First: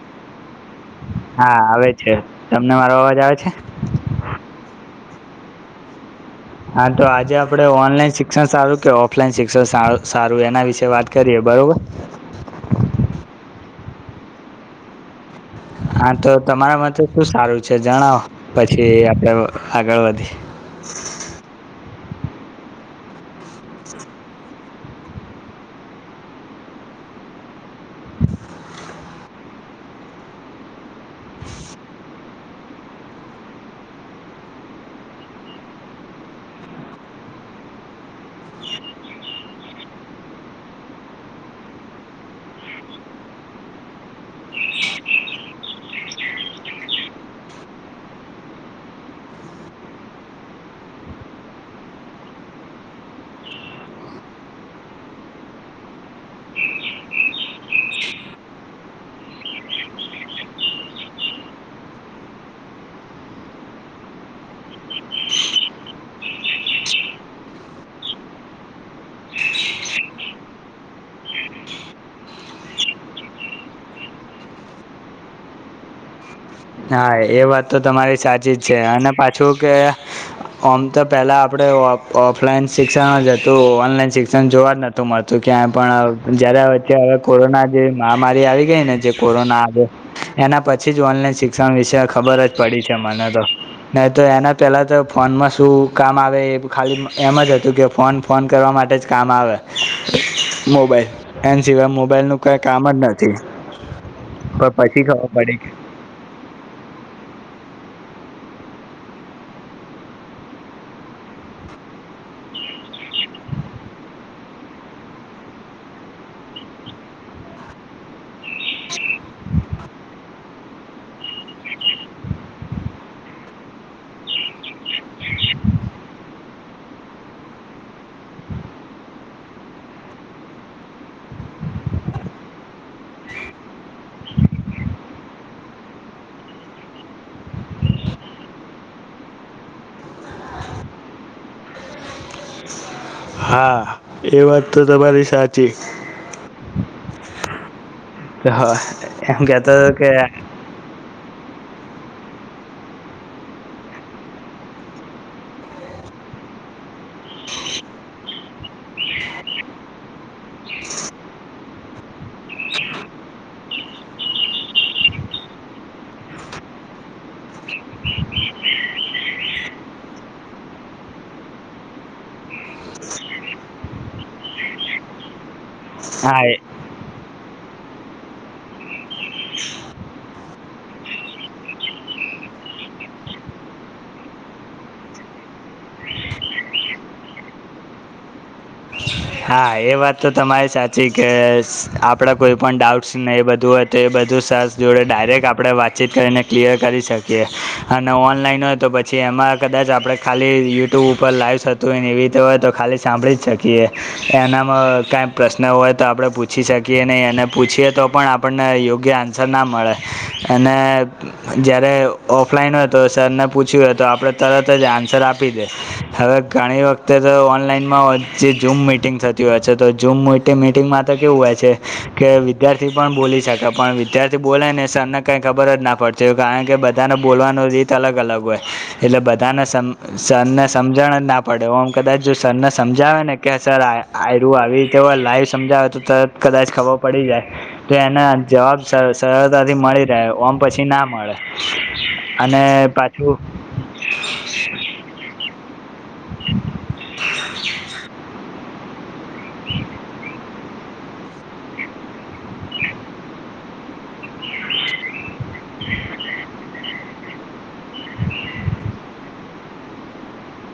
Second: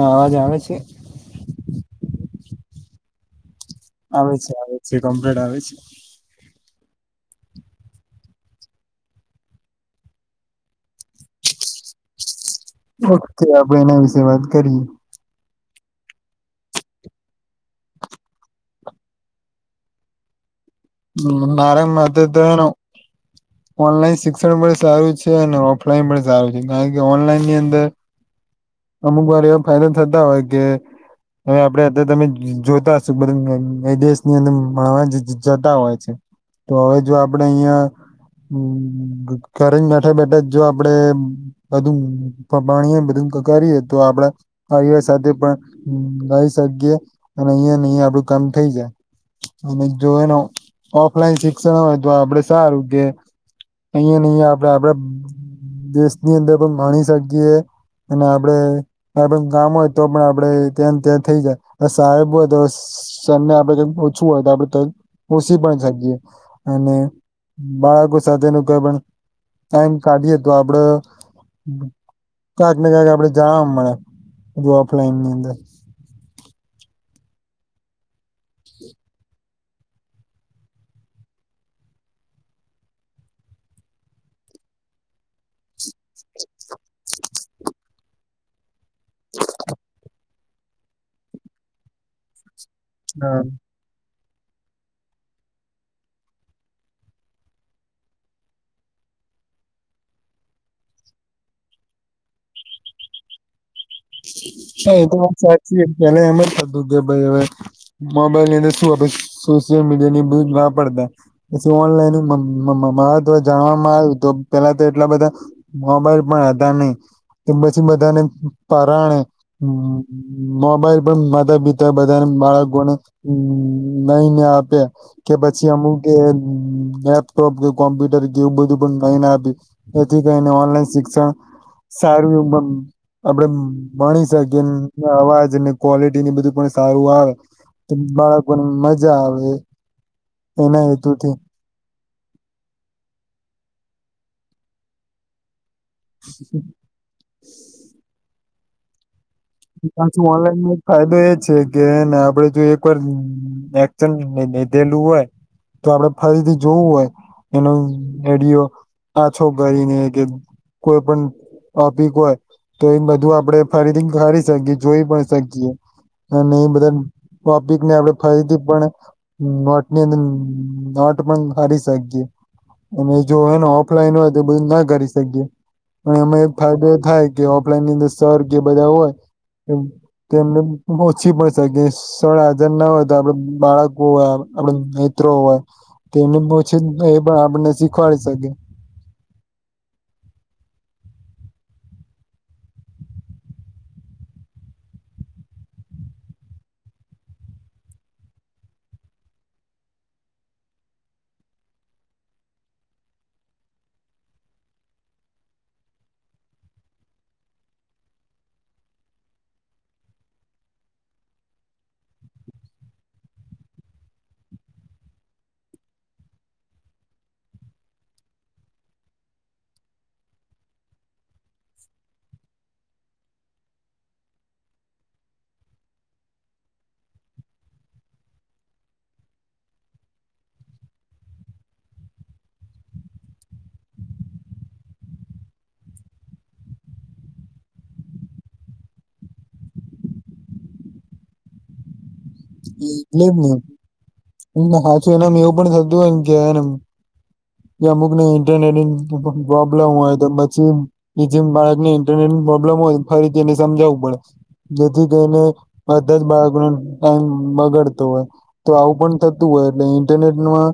અવાજ આવે છે હા આવે છે તમને મારો અવાજ આવે છે. આવે છે આવે છે કમ્પ્લેટ આવે છે. હા તો આજે આપડે ઓનલાઈન શિક્ષણ સારું કે ઓફલાઈન શિક્ષણ સારું એના વિશે વાત કરીએ બરોબર. ઓકે આપણે એના વિશેે વાત કરીએ હા તો તમારા માટે શું સારું છે જણાવો પછી આપડે આગળ વધીએ હ મારા માટે તો એણો ઓનલાઈન શિક્ષણ પણ સારું છે અને ઓફલાઈન પણ સારું છે કારણ કે ઓનલાઈન ની અંદર અમુક વાર એવા ફાઈદા થતા હોય કે હવે આપડે અત્યારે તમે જોતા હશો બધી વિદેશની અંદર માવાન જતા હોય છે. તો હવે જો આપડે અહિયાં હમ ઘરે બેઠા બેઠા જો આપડે બધું પાણી એ બધું કરીએ તો આપડે ભાઈઓ સાથે પણ મળી શકીએ અને અહિયાં ને અહિયા આપડું કામ થઇ જાય. અને જો એનો ઓફલાઈન શિક્ષણ હોય તો આપડે સારું કે અહિયા નહી આપડે આપડે દેશની અંદર પણ ગણી શકીએ અને આપડે આપડે કામ હોય તો પણ આપડે ત્યાં ત્યાં થઈ જાય સાહેબ હોય તો સૈન્ય આપડે જેમ ઓછું હોય તો આપડે કંઈ પોછી પણ શકીએ અને બાળકો સાથેનું કઈ પણ ટાઈમ કાઢીએ તો આપડ ક્યાંક ને ક્યાંક આપડે જાણવા મળે બધુ ઓફલાઈનની અંદર હા. હા એ વાત તો તમારી સાચી જ છે અને પાછું કે ઓમ તો પહેલા આપડે ઓફ ઓફલાઈન શિક્ષણ જ હતું ઓનલાઈન શિક્ષણ જોવા જ નથ તો મળતુ ક્યાં પણ જયારે આવે ત્યારે કોરોના જે મહામારી આવી ગઈ ને જે કોરોના આવે એના પછી જ ઓનલાઈન શિક્ષ ત્રણ દીસે ખબર જ પડી છે મને હા તો. નહી તો એના પહેલા તો ફોનમાં શું કામ આવે એ ખાલી એમ જ હતું કે ફોન ફોન કરવા માટે જ કામ આવે મોબાઈલ. એન સિવાય મોબાઈલ નું કઈ કામ જ નથી હા પછી એ તો ખબર વાત પડી સાચી કે એને એમ જ થતું કે ભાઈ હવે મોબાઈલ ની અંદર શું આપે સોશિયલ મીડિયા ની એ બધુ જ ના પડતા. પછી ઓનલાઈન જાણવામાં આવ્યું તો પેલા તો એટલા બધા મોબાઈલ પણ હતા નહી કે પછી બધાને પરાણે હમ. મોબાઈલ પણ માતા પિતા બધાને બાળકોને નઈને આપએ કે પછી અમુક કે લેપટોપ કે કોમ્પ્યુટર જેવું બધું પણ લઈને આપ્યું. જેથી કરીને ઓનલાઈન શિક્ષણ સારું આપણે માણી શકીએ એ અવાજને ક્વોલિટીને બધું પણ સારું આવે. બાળકોને મજા આવે એના હેતુથી હા. એ વાત તો તમારી સાચી [unintelligible] તે હ એમ કેત પછી ઓનલાઈન મેગ ફાયદો એ છે કે હેને આપડે જો એક વાર એશન લીધેલું હોય તો આપડે ફરીથી જોવું હોય એનો રડિયો હ છોકરીને કે કોઈ પણ ઓપીક હોય તો એને બધું આપડે ફરીથી ખ શકી જોઈ પણ શકીએ અને એ બધા ટોપિકને આપણેે ફરીથી પણ હમ વટની અંદ નોટ પણ હરી સખી અને જો એને ઓફલાઈન હોય તો બધું ના કરી શકીએ. અને હા અમાં એક ફાયદો એ થાય કે ઓફલાઈન ની અંદર સર કે બધા હોય એ તેમમને ઓછી પડશે કે સોડા હજાર ના હોય તો આપડ બાળકો હોય આપડ મિત્રો હોય તેને પછી એ પણ આપને શીખવાડી શકી. હા એ વાત તો તમારી સાચી કે આપણા કોઈ પણણ ડાઉટ્સ ને એ બધું જ તો એ બધું સરસ જોડે ડાયરેક્ટ આપણે વાતચીત કરીને ક્લિયર કરી શકીએ અને ઓનલાઈન હોય તો છે એમાં કદાચ આપણે ખાલી યુટ્યુબ ઉપર લાઈવસ થતું હોય ને એવી રીતે હોય તો ખાલી સાંભળી જ શકીએ. એનામાં કાંઈ પ્રશ્ન હોય તો આપણે પૂછી શકીએ નહીં અને પૂછીએ તો પણ આપણે આપણને યોગ્ય આન્સર ના મળે અને જયારે ઓફલાઈન હોય તો સરને પૂછ્યું હોય તો આપણે તરત જ આન્સર આપી દે હવે ઘણી વખતે તો ઓનલાઈનમાં જે ઝૂમ મીટ મ થતી હોય છે તો મ મિટિંગમાં તો કેવું હોય છે કે વિદ્યાર્થી પણ બોલી શકે પણ વિયાર થી બોલાય ને સરને કઈ ખબર જ ના પડતી કારણ કે બધાનેવાનું રીત અલગ અલગ હોય. એટલે બધાને સમ સરને સમજણ જ ના પડેું કદાચ જો સરને સમજાવે ને કે સર આ આરું આવીતેવાય લાઈવ સમજાવે તો તરત કદાચ ખબર પડી જાય. તો એના જવાબ સરળતાથી મળી રહે ઓમ પછી ના મળે અને પાછું હમ હાું એના એવું પણ થ [unintelligible] પ્રોબ્લેમ હોય તો જે એ જેમ બાળક ને ઇન્ટરનેટની પ્રોબ્લેમ હોય ફરીથી એને સમજાવવું પડે જેથી કરીઈને બધા જ બાળકો ન ટાઈમ બગાડતો હોય તો આવું પણ થતું હોય એટલે ઇન્ટરનેટમાં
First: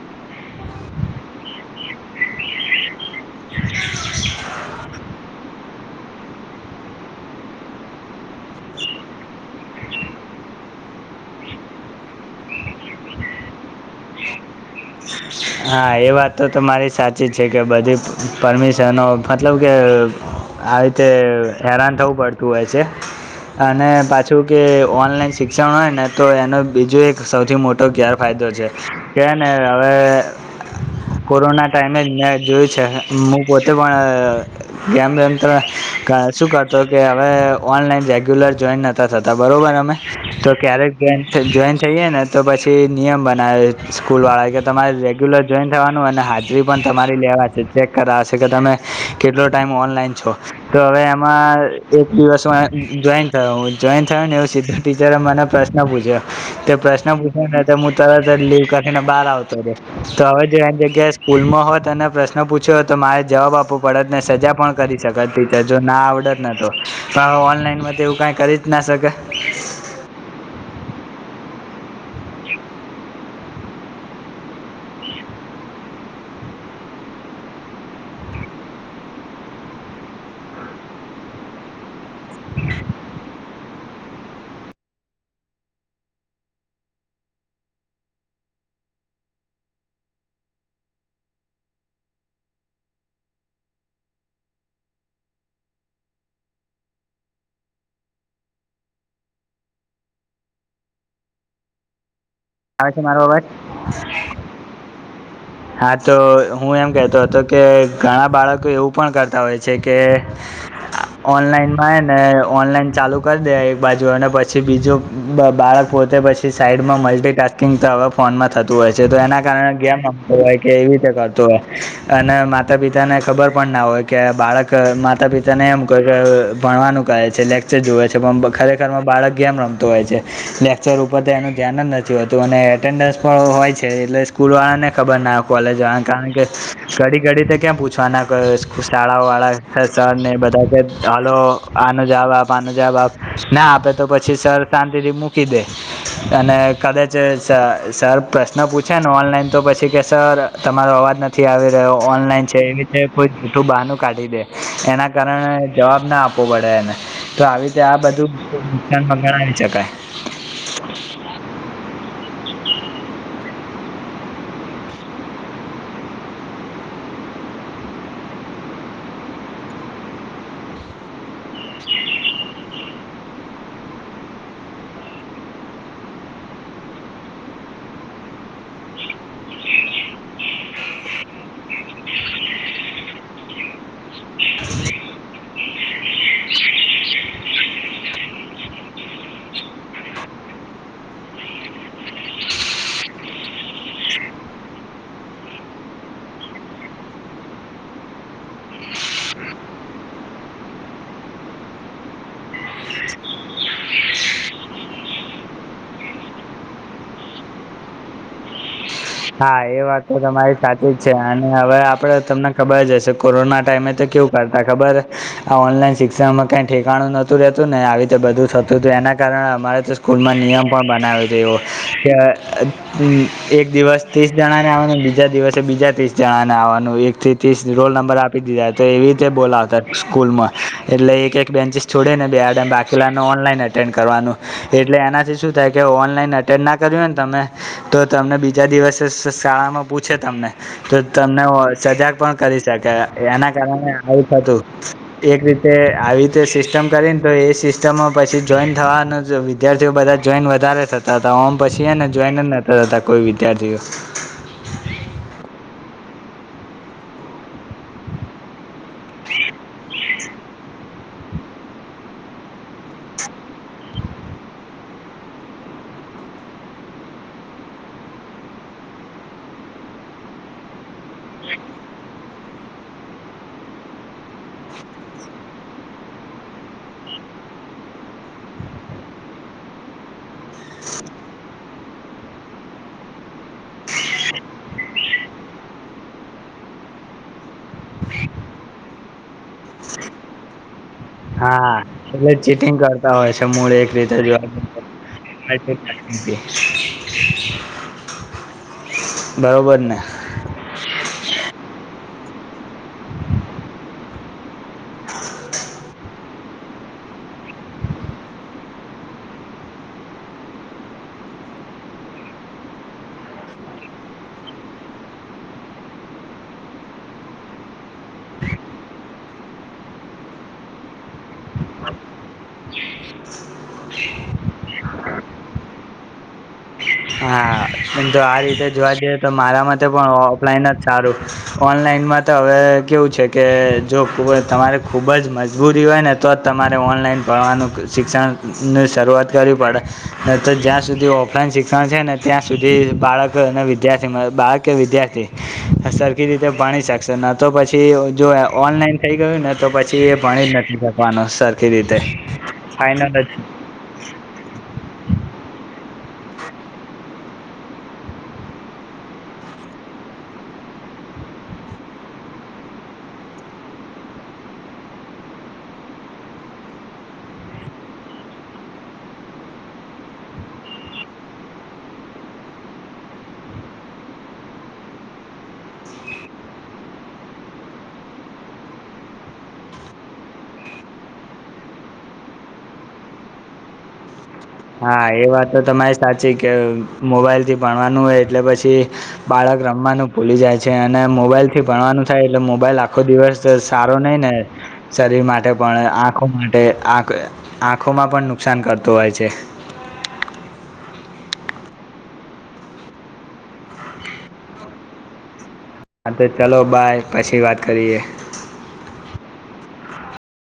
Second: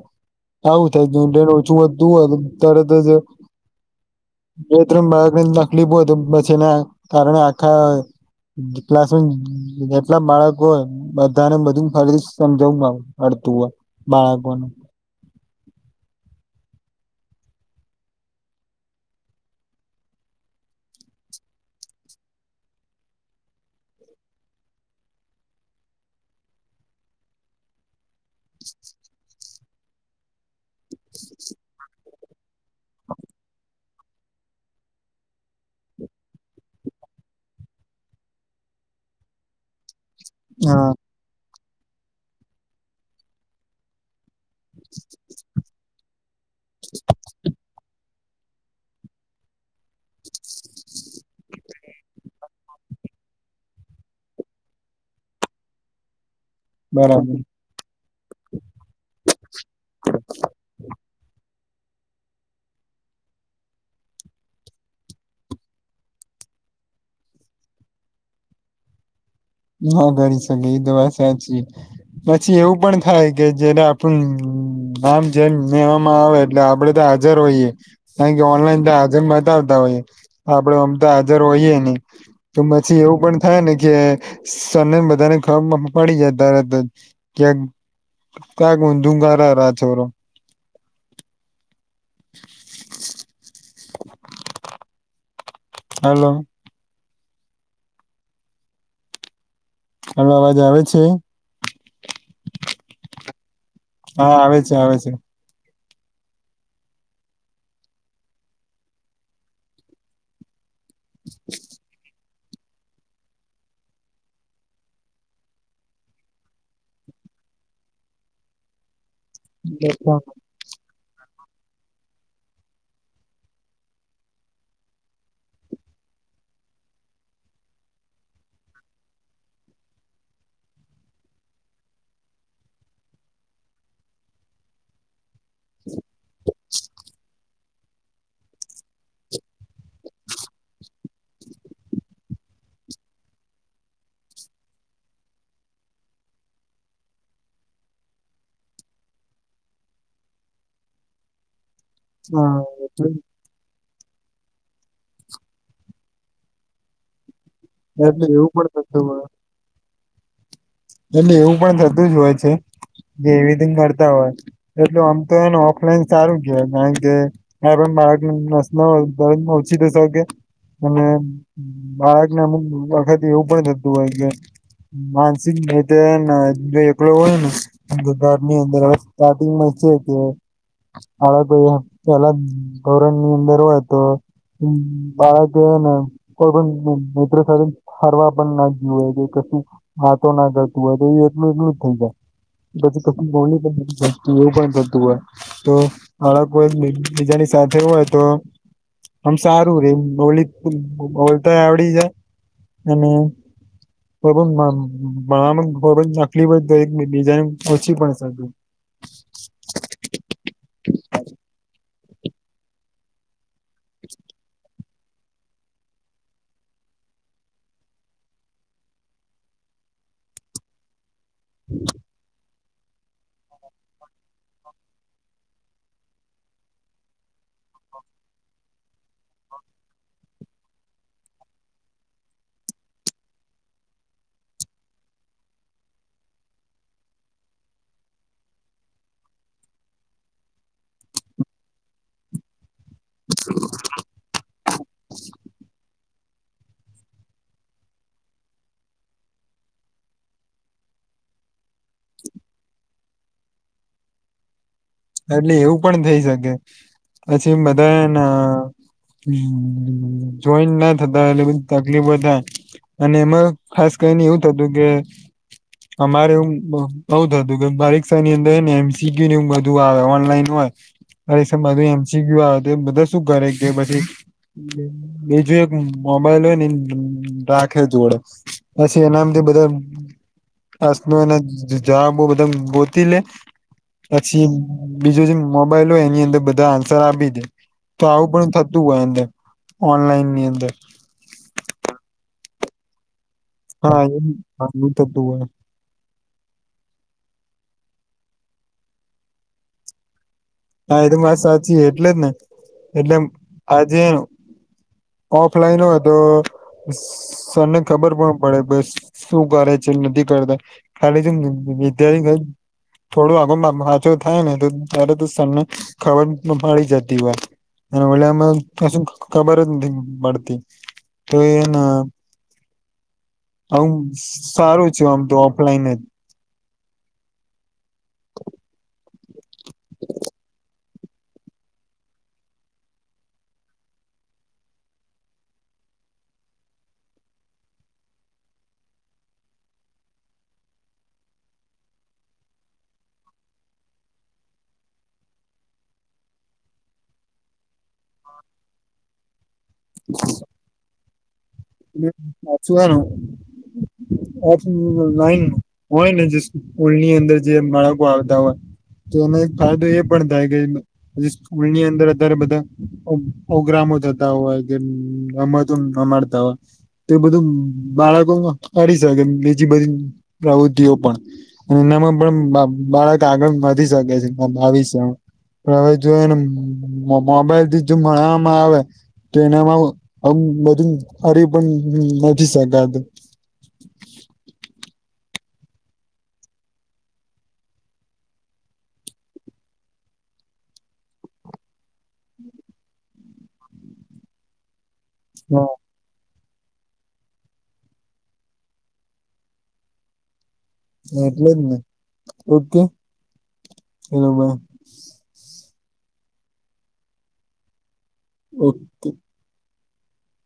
આવું થાય ન ઓછું વધતું હોય તરત જ બેથરૂમ બાર તકલીફો બ છેને કારણે આખા [unintelligible] બધાને બધું ફરી સમજાવું અડતું હોય બાળકોનું હા એ વાત તો મારી સાચી જ છે, કે બધી પરમિશનો મતલબ કે આવી રીતે હેરાન થવું પડતું હોય છે. અને પાછું કે ઓનલાઈન શિક્ષણ હોય ને તો એનો બીજો એક સૌથી મોટો ગેર ફાયદો છે. કેને હવે કોરોના ટાઈમે જ મેં જોયું છે, હું પોતે પણ કેમ તેમમ તો શું કરતો કે હવે ઓનલાઈન રેગ્યુલર જોઈન નહોતા થતા બરોબર અમે તો હા ક્યારેક જો જોઈન થઈએ ને તો પછી નિયમ બનાવે સ્કૂલ વાળા કે તમારે રેગ્યુલર જોઈન થવાનું અને હાજરી પણ તમારી લેવાશે ચેક કરાવશે કે તમે કેટલો ટાઈમ ઓનલાઈન છો તો હવે એમાં એક દિવસમાં જોઈન થયો જોઈન થયોું ને એવું સ ટીચરે મને પ્રશ્ન પૂછ્યો તે પ્રશ્ન બરાબર પૂછ્યો ને હું તરત જ લીવ કખીને બહાર આવતો હતો્યો તો હવે જો એની જગ્યાએ સ્કૂલમાં હોત અને પ્રશ્ન પૂછ્યો તો મારે જવાબ આપો. બળદને સજા પણ કરી શકત જો ના આવડત ન તો ઓનલાઈન એવું કઈ કરી ના શકે. ના કરી શકે એ તો વાત સાચી પછી એવું પણ થાય કે જ આમ નામ જે લેવામાં આવે એટલે આપડે તો હાજર હોઈએ કારણ કે ઓનલાઈન તો હાજર બતાવતા હોઈએ આપડે અમ તો હાજર હોઈએ નઈ તો પછી એવું પણ થાય ને કે. સને બધાને ખબર પડી જાય ત જ ક્યાક. ક્યાાગ મ દુંંગાર રાજોરો. [inaudible] હલો. હાલો અવાજ આવે છે. આવે છે મારો અવાજ હા આવે છે આવે છે. હા તો હું એમ કતો હતો કે ઘણા બાળકો એવું પણ કરતા હોય છે કે. ઓનલાઈન માં ને ઓનલાઈન ચાલુ. કરી દે એક બાજુ અને પછી બીજું બાળક પોતે પછી સાઈડમાં મલ્ટિકસ્કિંગ તવા. ફોનમાં થતું હોય છે તો એના કારણે ગમ. કે એવી રીતે કરતું હોય અને માતા પિતા ને ખબર પણ ના હોય કે બાળક. કે માતા પિતાને એમ ક કે ભણવાનું કહે છે લેક્ચર જુવે છે પણ ખરેખરમાં બાળક જેમ રમ. હો લેક્ચર ઉપર એનું ધ્યાન જ નથી હોતું અને એટેન્ડન્સ પણ હોય છે એટલે સ્કૂલ વાળાને. ખબર ના હો કોલેજ વાળા કારણ કે ઘડી ઘડી તો ક્યાં પૂછવાના કર. શાળા વાળા છે સર ને બધા કે હાલો આનો જવાબ આપ આનો જવાબ આપ. ના આપે તો પછી સર શાંતિથી મૂકી દે. અને કદાચ સર પ્રશ્ન પૂછે ને ઓનલાઈન તો પછી. કે સર તમારો અવાજ નથી આવી રહ્યો ઓનલાઈન હા છે એવી રીતે એટલે કોઈ જઠું બહાનું કાઢી દે. એના કારણે જવાબ ના આપવો પડે એને તો આવી. આ એટલે બધું એવું પણ થતું નુકસાન મ હોય ગણાવ શકાય. એટલે એવું પણ થતું જ હોય છે જે એવી ર કરતા હોય. એટલ આમ તો એને ઓફલાઈન સારું કે કારણ કે. હ પણ બાળકસ દર ઓછી થશે કે અને. બાળક ના વખતે એવું પણ થતું હોય કે મા. એકલો હોય ને. હદુધાર ની અંદર હવે સ્ટાર્ટિંગમાં છે કે. હવે કોઈ પેલા ધોરણ ની અંદર હોય તો. હમ બાળ જન. કોઈ પણ મિત સાધન ફરવા પણ ના જએ કે કશી. હતો ના કરતું હોય તો એ એટલું એટલું જ થઈ જાય. પછી કીની પણતી એવું પણ થતું હોય. તો હળક કોઈ બીજાની સાથે હોય તો. આમ સારું રેલી બલતા આવડી જાય અને. ભણવામાંબ તકલીફ જ તો બીજાને ઓછી પણ. હા એ વાત તો તમારી સાચી જ છે અને હવે આપડ તમને ખબર જ હશે કોરોના ટાઈમે તો કેવું. કરતા ખબર આ ઓનલાઈન શિક્ષણમાં કઈ ઠેકાણું નોતું રહેતું ને આવી રીતે બધું થતું હતું એના. કારણે અમારે તો સ્કૂલમાં નિયમ પણ બનાવ્યો છે એવો કે એક દિવસ. ત્રીસ જણા ને આવવાનું બીજા દિવસે બીજા ત્રીસ જણા ને આવવાનું એક થી ત્રીસ રોલ નંબર આપ. આપ દીધા તો એવી રીતે બોલાવતા સ્કૂલ માં એટલે એક એક બેન્ચિસ છોડીે ને બે બાકીલાને ઓનલાઈન. કરવા એટલે એનાથી શું થાય કે ઓનલાન્ ના કર્યુંને તમે- - તો તમને બીજા દિવસ. શાળામાં પૂછે તમને તો તમને સજાગ પણ કરી શકે. એના કારણે આવું હતું એક રીતે આવી. જે સિસ્ટમ કરીને તો એ સિસ્ટમમાં પછી જોઈન થવાનું તો વિદ્યાર્થીઓ બધા જોઈન વધારે થતા. તા હોમ પછીને જોઈન ને તા કોઈ વિદ્યાર્થીઓ. એટલે એવું પણ થઇ શકે પછી બધાને. હ જોઈન્ટ ના થતા એટલે બધી તકલીફો થાય. અને એમાં ખાસ કહીને એવું થતું કે. અમારે એ બઉ હતું કે પરીક્ષા ની અંદર ને એમસીક્યુ ની. બધું આવે ઓનલાઈન હોય અરેધું એમસી્યુ આવે તો બધા શું કરે કે પછી. બીજું એક મોબાઈલ હોય ને રાખે જોડે- - પછી એનામથી બધા- હસમ એના જવા બ બધા ગોતી લે- - બીજું જેમ મોબાઈલ હોય એની અંદર બધા આન્સર આપી દે- - તો આવું પણ થતું હોય અંદર ઓનલાઈન ની અંદર. હા એટલે ચીટિંગ કરતા હોય છે મૂળ એક હા રીતે જોવા. એવું થતું હોય બરોબર ને? હા એ તો મા સાચી એટલે જ ને એટલે આજેનું- - ઓફલાઈન હોય તો- - સરને ખબર પણ પડે બસ શું કરે છે નથી કરતા- - ખાલી વિદ્યાર્થી થોડું આગોચો થાય ને તો ત્યારે તો- - તને ખબર મળી જતી હોય. અને વમાં કશું ખબર જ નથી પડતી. તો એને- - [inaudible] આું સારું છે આમ તો ઓફલાઈન જ. હા જો આ રીતે જોવા જઈએ તો મારા માટે પણ ઓફલાઈન જ સારું. ઓનલાઈનમાં તો હવે કેવું છે કે જો તમારે ખુબ જ મજબૂરી હોય ને- - તો જ તમારે ઓનલાઈન ભણવાનું શિક્ષણની શરૂઆત કરવી પડે ન તો જ્યાં સુધી ઓફલાઈન શિક્ષણ- - શ્ણ છે ને ત્યાં સુધી બાળક અને વિદ્યાર્થી બાળક કે વિદ્યાર્થી અસર- - રીતે ભણી શકશે ન તો પછી જો ઓનલાઈન- - થઈ ગયું ને તો પછી એ ભણી જ નથી શકવાનું સરખી રીતે ફાઈનલ- - ઓફ લાઈન હોય ને જે સ્કૂલની અંદર જે બાળકો આવતા હોય. તો એનો એક ફાયદો એ પણ થાય કે- - પ સ્કૂલની અંદર અત્યારે બધા પ્રગ્રામો થતા હોય કેમત- - મળતાવ- - તો બધું બાળકો કરી શકે બીજી બધી પ્રવૃતિઓ પણ- - એનામાં પણ બાળક આગળ વધી શકે છે ભાવીસ- - હવે જો એને મોબાઈલ થી જો મળણવામાં આવે- - તો એનામાં આમ બધું હરી પણ નથી શકાતું. હા એ વાત તો તમારી સાચી કે મોબાઈલ થી ભણવાનું હોય એટલે પછી- - બાળક રમવાનું ભૂલી જાય છે અને મોબાઈલ થી ભણવાનું થાય એટલે મોબાઈલ આખો દિવસ- - સારો નહિ ને? શરીર માટે હા પણ આંખો માટે આંખ આંખોમાં પણ નુકસાન કરતું હોય છે. એટલે જ ને ઓકે એાઈ- - હા તો ચાલો બાય પછી વાત કરીએ. ઓકે.